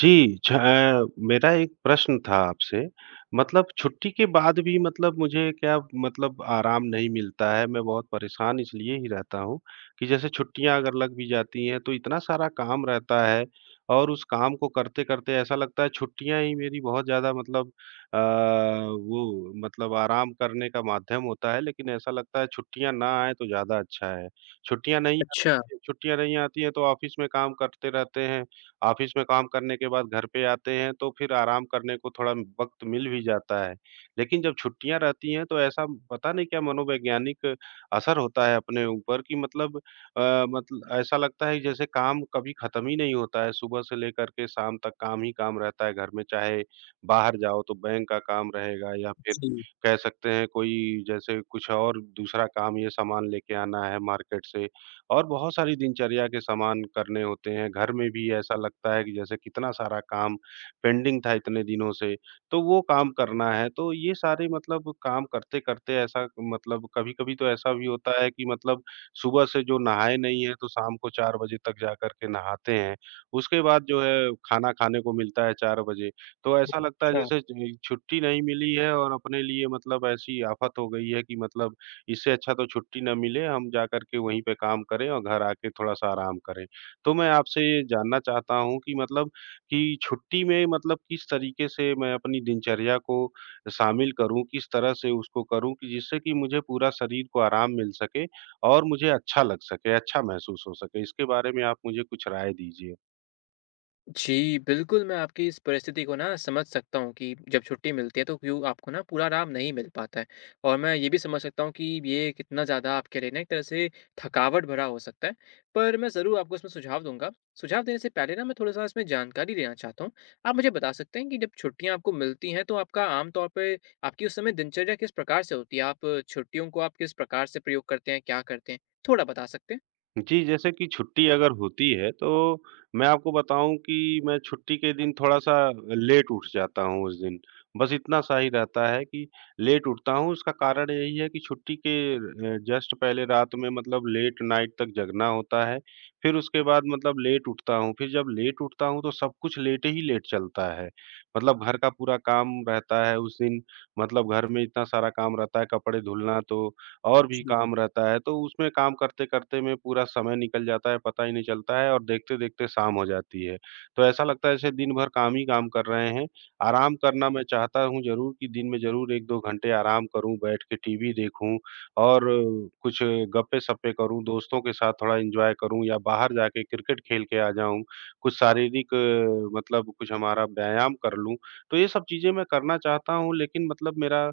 जी। मेरा एक प्रश्न था आपसे, मतलब छुट्टी के बाद भी, मतलब मुझे क्या, मतलब आराम नहीं मिलता है। मैं बहुत परेशान इसलिए ही रहता हूँ कि जैसे छुट्टियाँ अगर लग भी जाती हैं, तो इतना सारा काम रहता है और उस काम को करते-करते ऐसा लगता है छुट्टियाँ ही मेरी बहुत ज़्यादा मतलब, वो मतलब आराम करने का माध्यम होता है, लेकिन ऐसा लगता है छुट्टियाँ ना आएँ तो ज़्यादा अच्छा है। छुट्टियाँ नहीं अच्छा, आती छुट्टियाँ नहीं आती हैं, तो ऑफ़िस में काम करते रहते हैं। ऑफिस में काम करने के बाद घर पे आते हैं तो फिर आराम करने को थोड़ा वक़्त मिल भी जाता है। लेकिन जब छुट्टियाँ रहती हैं तो ऐसा, पता नहीं क्या मनोवैज्ञानिक असर होता है अपने ऊपर कि मतलब, अ, मतल ऐसा लगता है जैसे काम कभी ख़त्म ही नहीं होता है, सुबह से लेकर के शाम तक काम ही काम रहता है घर में, चाहे बाहर जाओ तो बैंक का काम रहेगा या फिर जी, कह सकते हैं कोई जैसे कुछ और दूसरा काम, ये सामान लेके आना है मार्केट से। और बहुत सारी दिनचर्या के सामान करने होते हैं। घर में भी ऐसा लगता है कि जैसे कितना सारा काम पेंडिंग था इतने दिनों से, तो वो काम करना है। तो ये सारे मतलब काम करते-करते ऐसा, मतलब कभी-कभी तो ऐसा भी होता है कि मतलब सुबह से जो नहाए नहीं हैं, तो शाम को 4 बजे तक जाकर के नहाते हैं। उसके बाद जो है खाना खाने को मिलता है 4 बजे। तो ऐसा लगता है अच्छा। जैसे ज छुट्टी नहीं मिली है और अपने लिए मतलब ऐसी आफ़त हो गई है कि मतलब इससे अच्छा तो छुट्टी ना मिले, हम जाकर के वहीं पे काम करें और घर आके थोड़ा-सा आराम करें। तो मैं आपसे ये जानना चाहता हूँ कि मतलब कि छुट्टी में मतलब किस तरीके से मैं अपनी दिनचर्या को शामिल करूँ, किस तरह से उसको करूँ कि जिससे कि मुझे पूरा शरीर को आराम मिल सके और मुझे अच्छा लग सके, अच्छा महसूस हो सके? इसके बारे में आप मुझे कुछ राय दीजिए। जी, बिल्कुल मैं आपकी इस परिस्थिति को ना समझ सकता हूँ कि जब छुट्टी मिलती है तो क्यों आपको ना पूरा आराम नहीं मिल पाता है। और मैं ये भी समझ सकता हूँ कि ये कितना ज़्यादा आपके लिए ना एक तरह से थकावट भरा हो सकता है। पर मैं ज़रूर आपको इसमें सुझाव दूँगा। सुझाव देने से पहले ना मैं थोड़ा-सा इसमें जानकारी लेना चाहता हूँ। आप मुझे बता सकते हैं कि जब छुट्टियाँ आपको मिलती हैं तो आपका आम तौर पे आपकी उस समय दिनचर्या किस प्रकार से होती है? आप छुट्टियों को आप किस प्रकार से प्रयोग करते हैं? क्या करते हैं? थोड़ा बता सकते हैं? जी, जैसे कि छुट्टी अगर होती है, तो मैं आपको बताऊँ कि मैं छुट्टी के दिन थोड़ा-सा लेट उठ जाता हूँ उस दिन। बस इतना सा ही रहता है कि लेट उठता हूँ, उसका कारण यही है कि छुट्टी के जस्ट पहले रात में मतलब लेट नाइट तक जगना होता है, फिर उसके बाद मतलब लेट उठता हूँ। फिर जब लेट उठता हूँ, तो सब कुछ लेट ही लेट चलता है। मतलब घर का पूरा काम रहता है उस दिन, मतलब घर में इतना सारा काम रहता है, कपड़े धुलना तो और भी जी, काम रहता है, तो उसमें काम करते-करते में पूरा समय निकल जाता है, पता ही नहीं चलता है और देखते-देखते शाम हो जाती है। तो ऐसा लगता है जैसे दिन भर काम ही काम कर रहे हैं। आराम करना मैं चाहता हूँ ज़रूर कि दिन में ज़रूर 1-2 घंटे आराम करूँ, बैठ के टीवी देखूँ और कुछ गप्पे-सप्पे करूँ, दोस्तों के साथ थोड़ा एन्जॉय करूँ या बाहर जाके क्रिकेट खेल के आ जाऊँ, कुछ शारीरिक मतलब कुछ हमारा व्यायाम कर लूँ। तो ये सब चीज़ें मैं करना चाहता हूँ लेकिन मतलब मेरा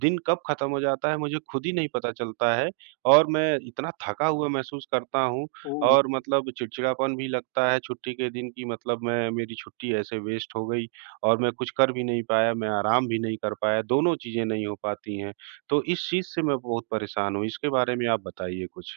दिन कब ख़त्म हो जाता है मुझे खुद ही नहीं पता चलता है और मैं इतना थका हुआ महसूस करता हूँ ओह! और मतलब चिड़चिड़ापन भी लगता है छुट्टी के दिन कि मतलब मैं, मेरी छुट्टी ऐसे वेस्ट हो गई और मैं कुछ कर भी नहीं पाया, मैं आराम भी नहीं कर पाया, दोनों चीज़ें नहीं हो पाती हैं। तो इस चीज़ से मैं बहुत परेशान हूँ, इसके बारे में आप बताइए कुछ?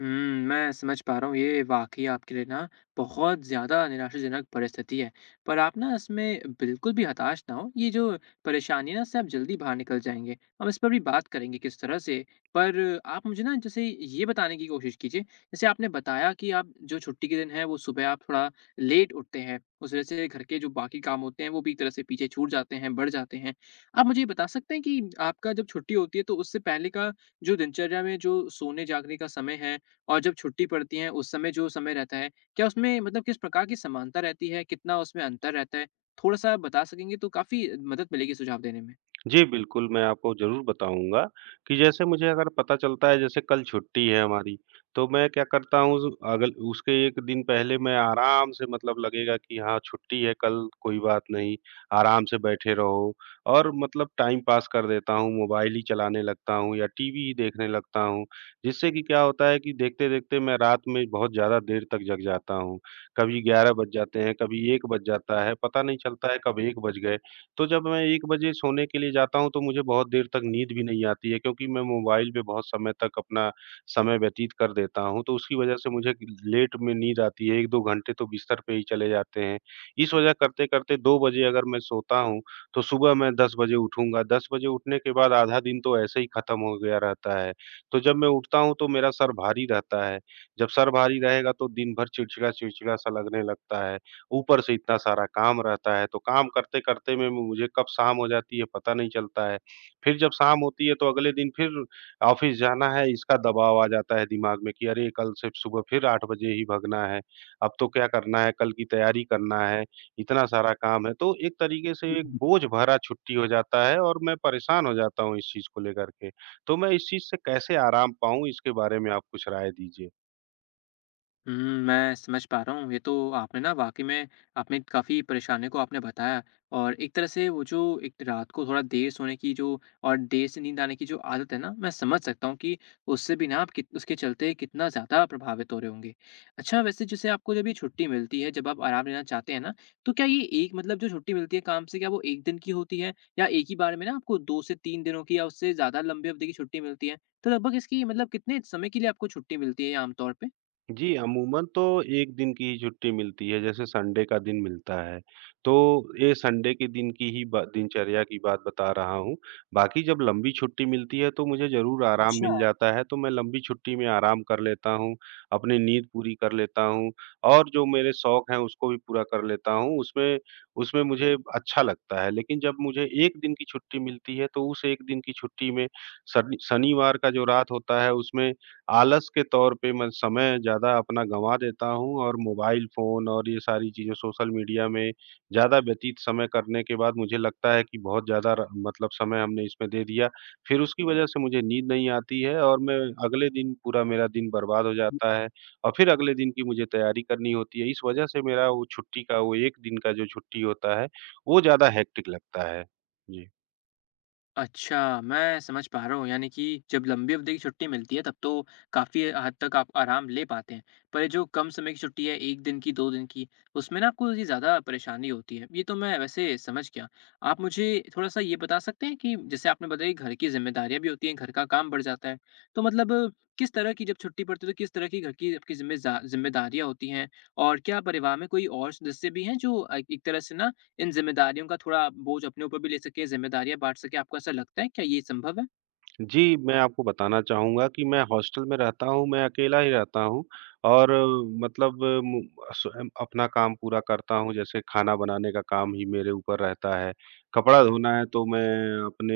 हुँ, मैं समझ पा रहा हूँ, ये वाक़ई आपके लिए ना बहुत ज़्यादा निराशाजनक परिस्थिति है। पर आप ना इसमें बिल्कुल भी हताश ना हों, ये जो परेशानी है ना, इससे आप जल्दी बाहर निकल जाएँगे। हम इस पर भी बात करेंगे किस तरह से, पर आप मुझे ना जैसे ये बताने की कोशिश कीजिए, जैसे आपने बताया कि आप जो छुट्टी के दिन है, वो सुबह आप थोड़ा लेट उठते हैं, उस वजह से घर के जो बाकी काम होते हैं, वो भी एक तरह से पीछे छूट जाते हैं, बढ़ जाते हैं। आप मुझे ये बता सकते हैं कि आपका जब छुट्टी होती है, तो उससे पहले का जो दिनचर्या में जो सोने-जागने का समय है और जब छुट्टी पड़ती है उस समय जो समय रहता है, क्या उसमें मतलब किस प्रकार की समानता रहती है? कितना उसमें अंतर रहता है? थोड़ा-सा बता सकेंगे तो काफ़ी मदद मिलेगी सुझाव देने में। जी, बिल्कुल, मैं आपको ज़रूर बताऊँगा कि जैसे मुझे अगर पता चलता है जैसे कल छुट्टी है हमारी, तो मैं क्या करता हूँ उस, अगल उसके 1 दिन पहले मैं आराम से मतलब लगेगा कि हाँ, छुट्टी है कल कोई बात नहीं, आराम से बैठे रहो और मतलब टाइम पास कर देता हूँ, मोबाइल ही चलाने लगता हूँ या टीवी ही देखने लगता हूँ। जिससे कि क्या होता है कि देखते-देखते मैं रात में बहुत ज़्यादा देर तक जग जाता हूँ। कभी 11 बज जाते हैं, कभी 1 बज जाता है, पता नहीं चलता है कब 1 बज गए। तो जब मैं 1 बजे सोने के लिए जाता हूँ, तो मुझे बहुत देर तक नींद भी नहीं आती है क्योंकि मैं मोबाइल पे बहुत समय तक अपना समय व्यतीत कर देता हूँ, तो उसकी वजह से मुझे लेट में नींद आती है, 1-2 घंटे तो बिस्तर पे ही चले जाते हैं। इस वजह करते-करते 2 बजे अगर मैं सोता हूँ, तो सुबह मैं 10 बजे उठूँगा, 10 बजे उठने के बाद आधा दिन तो ऐसे ही खत्म हो गया रहता है। तो जब मैं उठता हूँ, तो मेरा सर भारी रहता है, जब सर भारी रहेगा तो दिन भर चिड़चिड़ा-चिड़चिड़ा सा लगने लगता है। ऊपर से इतना सारा काम रहता है, तो काम करते-करते में मुझे कब शाम हो जाती है पता नहीं चलता है। फिर जब शाम होती है तो अगले दिन फिर ऑफ़िस जाना है इसका दबाव आ जाता है दिमाग में कि अरे! कल से सुबह फिर 8 बजे ही भगना है, अब तो क्या करना है, कल की तैयारी करना है, इतना सारा काम है। तो एक तरीके से एक बोझ भरा छुट्टी हो जाता है और मैं परेशान हो जाता हूँ इस चीज़ को लेकर के। तो मैं इस चीज़ से कैसे आराम पाऊँ, इसके बारे में आप कुछ राय दीजिए? हुँ, मैं समझ पा रहा हूँ। ये तो आपने ना वाक़ई में आपने काफ़ी परेशानियों को आपने बताया और एक तरह से वो जो एक रात को थोड़ा देर सोने की जो और देर से नींद आने की जो आदत है ना, मैं समझ सकता हूँ कि उससे भी ना आप कित उसके चलते कितना ज़्यादा प्रभावित हो रहे होंगे। अच्छा, वैसे जैसे आपको जब ये छुट्टी मिलती है, जब आप आराम लेना चाहते हैं ना, तो क्या ये एक मतलब जो छुट्टी मिलती है काम से, क्या वो 1 दिन की होती है? या एक ही बार में ना आपको 2 से 3 दिनों की या उससे ज़्यादा लंबी अवधि की छुट्टी मिलती है? तो लगभग इसकी मतलब कितने समय के लिए आपको छुट्टी मिलती है ये आम तौर पे? जी, अमूमन तो 1 दिन की ही छुट्टी मिलती है, जैसे संडे का दिन मिलता है। तो ये संडे के दिन की ही ब दिनचर्या की बात बता रहा हूँ। बाकी जब लंबी छुट्टी मिलती है, तो मुझे ज़रूर आराम अच्छा। मिल जाता है, तो मैं लंबी छुट्टी में आराम कर लेता हूँ, अपनी नींद पूरी कर लेता हूँ और जो मेरे शौक हैं, उसको भी पूरा कर लेता हूँ। उसमें उसमें मुझे अच्छा लगता है, लेकिन जब मुझे 1 दिन की छुट्टी मिलती है, तो उस 1 दिन की छुट्टी में शनिवार का जो रात होता है, उसमें आलस के तौर पे मैं समय ज़्यादा अपना गँवा देता हूँ और मोबाइल फ़ोन और ये सारी चीज़ें सोशल मीडिया में ज़्यादा व्यतीत समय करने के बाद मुझे लगता है कि बहुत ज़्यादा र मतलब समय हमने इसमें दे दिया। फिर उसकी वजह से मुझे नींद नहीं आती है और मैं अगले दिन पूरा मेरा दिन बर्बाद हो जाता है और फिर अगले दिन की मुझे तैयारी करनी होती है। इस वजह से मेरा वो छुट्टी का वो 1 दिन का जो छुट्टी होता है, वो ज़्यादा हेक्टिक लगता है। जी। अच्छा, मैं समझ पा रहा हूँ यानी कि जब लंबी अवधि की छुट्टी मिलती है तब तो काफ़ी हद तक आप आराम ले पाते हैं। पर ये जो कम समय की छुट्टी है 1 दिन की, 2 दिन की, उसमें ना आपको ये ज़्यादा परेशानी होती है। ये तो मैं वैसे समझ गया। आप मुझे थोड़ा-सा ये बता सकते हैं कि जैसे आपने बताया कि घर की ज़िम्मेदारियाँ भी होती हैं, घर का काम बढ़ जाता है। तो मतलब किस तरह की जब छुट्टी पड़ती है तो किस तरह की घर की आपकी ज़िम्मेजा ज़िम्मेदारियाँ होती हैं? और क्या परिवार में कोई और सदस्य भी हैं जो एक तरह से ना इन ज़िम्मेदारियों का थोड़ा बोझ अपने ऊपर भी ले सकें, ज़िम्मेदारियाँ बाँट सकें, आपको ऐसा लगता है क्या ये संभव है? जी, मैं आपको बताना चाहूँगा कि मैं हॉस्टल में रहता हूँ, मैं अकेला ही रहता हूँ और मतलब मु स्वयं अपना काम पूरा करता हूँ, जैसे खाना बनाने का काम ही मेरे ऊपर रहता है, कपड़ा धोना है तो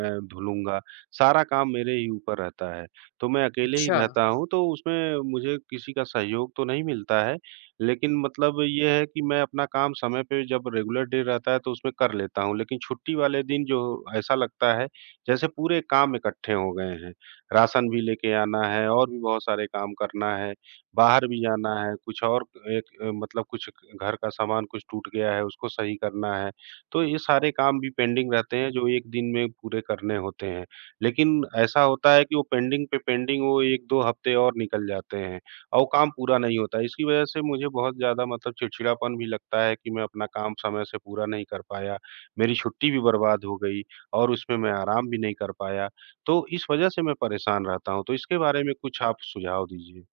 मैं धुलूँगा, सारा काम मेरे ही ऊपर रहता है। तो मैं अकेले ही अच्छा। रहता हूँ, तो उसमें मुझे किसी का सहयोग तो नहीं मिलता है, लेकिन मतलब ये है कि मैं अपना काम समय पे जब रेगुलर डे रहता है तो उसमें कर लेता हूँ, लेकिन छुट्टी वाले दिन जो ऐसा लगता है जैसे पूरे काम इकट्ठे हो गए हैं। राशन भी लेके आना है और भी बहुत सारे काम करना है, बाहर भी जाना है, कुछ और मतलब कुछ घर का सामान कुछ टूट गया है, उसको सही करना है। तो ये सारे काम भी पेंडिंग रहते हैं जो 1 दिन में पूरे करने होते हैं। लेकिन ऐसा होता है कि वो पेंडिंग पे पेंडिंग वो 1-2 हफ्ते और निकल जाते हैं और वो काम पूरा नहीं होता है। इसकी वजह से मुझे बहुत ज़्यादा मतलब चिड़चिड़ापन भी लगता है कि मैं अपना काम समय से पूरा नहीं कर पाया, मेरी छुट्टी भी बर्बाद हो गई। और उसमें मैं आराम भी नहीं कर पाया। तो इस वजह से मैं परेशान रहता हूँ, तो इसके बारे में कुछ आप सुझाव दीजिए।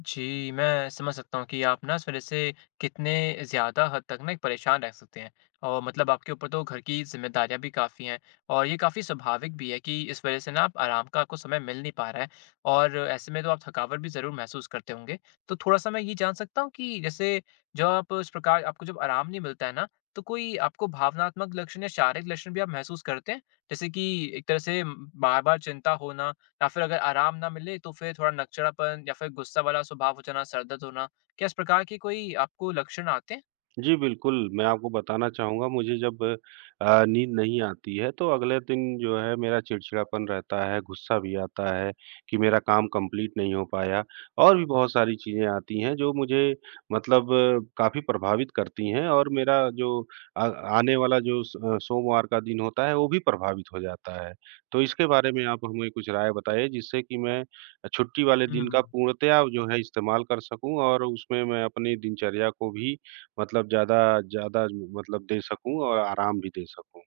जी, मैं समझ सकता हूँ कि आप ना इस वज़ह से कितने ज़्यादा हद तक ना एक परेशान रह सकते हैं और मतलब आपके ऊपर तो घर की ज़िम्मेदारियाँ भी काफ़ी हैं और ये काफ़ी स्वाभाविक भी है कि इस वज़ह से ना आप आराम का आपको समय मिल नहीं पा रहा है और ऐसे में तो आप थकावट भी ज़रूर महसूस करते होंगे। तो थोड़ा-सा मैं ये जान सकता हूँ कि जैसे जब आप इस प्रकार आपको जब आराम नहीं मिलता है ना, तो कोई आपको भावनात्मक लक्षण या शारीरिक लक्षण भी आप महसूस करते हैं? जैसे कि एक तरह से बार-बार चिंता होना या फिर अगर आराम ना मिले तो फिर थोड़ा नकचढ़ापन या फिर गुस्सा वाला स्वभाव हो जाना, सर दर्द होना, क्या इस प्रकार के कोई आपको लक्षण आते हैं? जी, बिल्कुल, मैं आपको बताना चाहूँगा मुझे जब नींद नहीं आती है तो अगले दिन जो है मेरा चिड़चिड़ापन रहता है, गुस्सा भी आता है कि मेरा काम कंप्लीट नहीं हो पाया और भी बहुत सारी चीज़ें आती हैं जो मुझे मतलब काफ़ी प्रभावित करती हैं और मेरा जो अ, आने वाला जो स अ, सोमवार का दिन होता है वो भी प्रभावित हो जाता है। तो इसके बारे में आप हमें कुछ राय बताइए जिससे कि मैं छुट्टी वाले दिन हुँ। का पूर्णतया जो है इस्तेमाल कर सकूँ और उसमें मैं अपनी दिनचर्या को भी मतलब ज़्यादा ज़्यादा मतलब दे सकूँ और आराम भी दे सकूँ।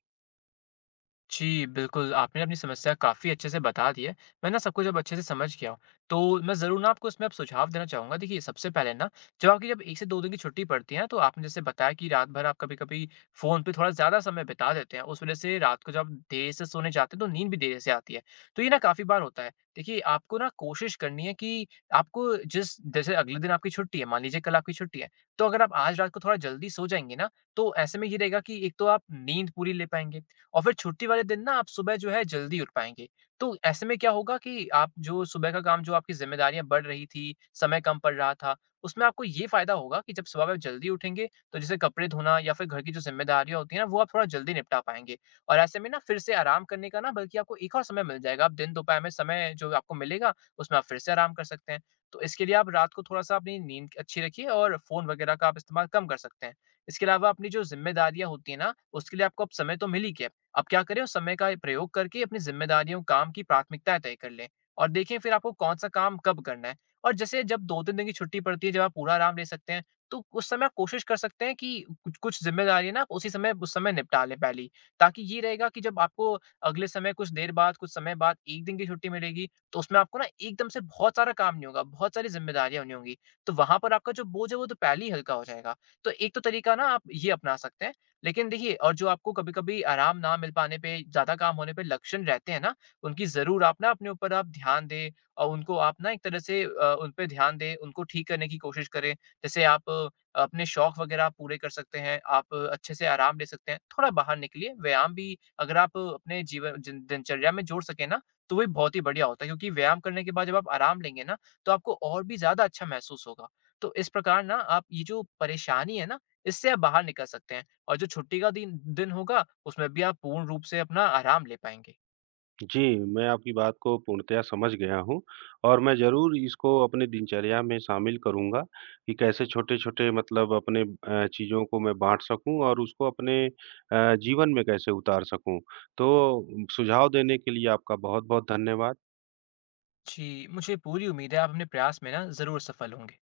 जी, बिल्कुल, आपने अपनी समस्या काफ़ी अच्छे से बता दी है। मैं ना सब कुछ अब अच्छे से समझ गया हूँ। तो मैं ज़रूर ना आपको इसमें अब सुझाव देना चाहूँगा। देखिए, सबसे पहले ना जब आपकी जब 1 से 2 दिन की छुट्टी पड़ती है ना, तो आपने जैसे बताया कि रात भर आप कभी-कभी फ़ोन पे थोड़ा ज़्यादा समय बिता देते हैं। उस वज़ह से रात को जब आप देर से सोने जाते हैं, तो नींद भी देर से आती है। तो ये ना काफ़ी बार होता है। देखिए, आपको ना कोशिश करनी है कि आपको जिस जैसे अगले दिन आपकी छुट्टी है, मान लीजिए कल आपकी छुट्टी है, तो अगर आप आज रात को थोड़ा जल्दी सो जाएँगे ना, तो ऐसे में ये रहेगा कि एक तो आप नींद पूरी ले पाएँगे। और फिर छुट्टी वाले दिन ना आप सुबह जो है जल्दी उठ पाएँगे। तो ऐसे में क्या होगा कि आप जो सुबह का काम जो आपकी ज़िम्मेदारियाँ बढ़ रही थी, समय कम पड़ रहा था, उसमें आपको ये फ़ायदा होगा कि जब सुबह में जल्दी उठेंगे, तो जैसे कपड़े धोना या फिर घर की जो ज़िम्मेदारियाँ होती हैं ना, वो आप थोड़ा जल्दी निपटा पाएँगे। और ऐसे में ना फिर से आराम करने का ना बल्कि आपको एक और समय मिल जाएगा। आप दिन दोपहर में समय जो आपको मिलेगा, उसमें आप फिर से आराम कर सकते हैं। तो इसके लिए आप रात को थोड़ा-सा अपनी नींद अच्छी रखिए और फ़ोन वगैरह का आप इस्तेमाल कम कर सकते हैं। इसके अलावा अपनी जो ज़िम्मेदारियाँ होती हैं ना, उसके लिए आपको अब समय तो मिल ही गया है। अब क्या करें उस समय का प्रयोग करके अपनी ज़िम्मेदारियों, काम की प्राथमिकताएँ तय कर लें और देखें फिर आपको कौन-सा काम कब करना है। और जैसे जब 2-3 दिन की छुट्टी पड़ती है, जब आप पूरा आराम ले सकते हैं, तो उस समय आप कोशिश कर सकते हैं कि कुछ कुछ ज़िम्मेदारियाँ ना आप उसी समय उस समय निपटा लें पहले ही। ताकि ये रहेगा कि जब आपको अगले समय कुछ देर बाद, कुछ समय बाद 1 दिन की छुट्टी मिलेगी, तो उसमें आपको ना एकदम से बहुत सारा काम नहीं होगा, बहुत सारी ज़िम्मेदारियाँ नहीं होंगी। तो वहाँ पर आपका जो बोझ है, वो तो पहले ही हल्का हो जाएगा। तो एक तो तरीका ना आप ये अपना सकते हैं। लेकिन देखिए और जो आपको कभी-कभी आराम ना मिल पाने पे, ज़्यादा काम होने पे लक्षण रहते हैं ना, उनकी ज़रूर आप ना अपने ऊपर आप ध्यान दें और उनको आप ना एक तरह से उन पे ध्यान दें, उनको ठीक करने की कोशिश करें। जैसे आप अपने शौक वगैरह आप पूरे कर सकते हैं, आप अच्छे से आराम ले सकते हैं, थोड़ा बाहर निकलिए। व्यायाम भी अगर आप अपने जीवन जिन दिनचर्या में जोड़ सकें ना, तो वो बहुत ही बढ़िया होता है क्योंकि व्यायाम करने के बाद जब आप आराम लेंगे ना, तो आपको और भी ज़्यादा अच्छा महसूस होगा। तो इस प्रकार ना आप ये जो परेशानी है ना, इससे आप बाहर निकल सकते हैं। और जो छुट्टी का दिन दिन होगा, उसमें भी आप पूर्ण रूप से अपना आराम ले पाएँगे। जी, मैं आपकी बात को पूर्णतया समझ गया हूँ और मैं ज़रूर इसको अपने दिनचर्या में शामिल करूँगा कि कैसे छोटे-छोटे मतलब अपने चीज़ों को मैं बाँट सकूँ और उसको अपने जीवन में कैसे उतार सकूँ। तो सुझाव देने के लिए आपका बहुत-बहुत धन्यवाद। जी, मुझे पूरी उम्मीद है आप अपने प्रयास में ना ज़रूर सफल होंगे।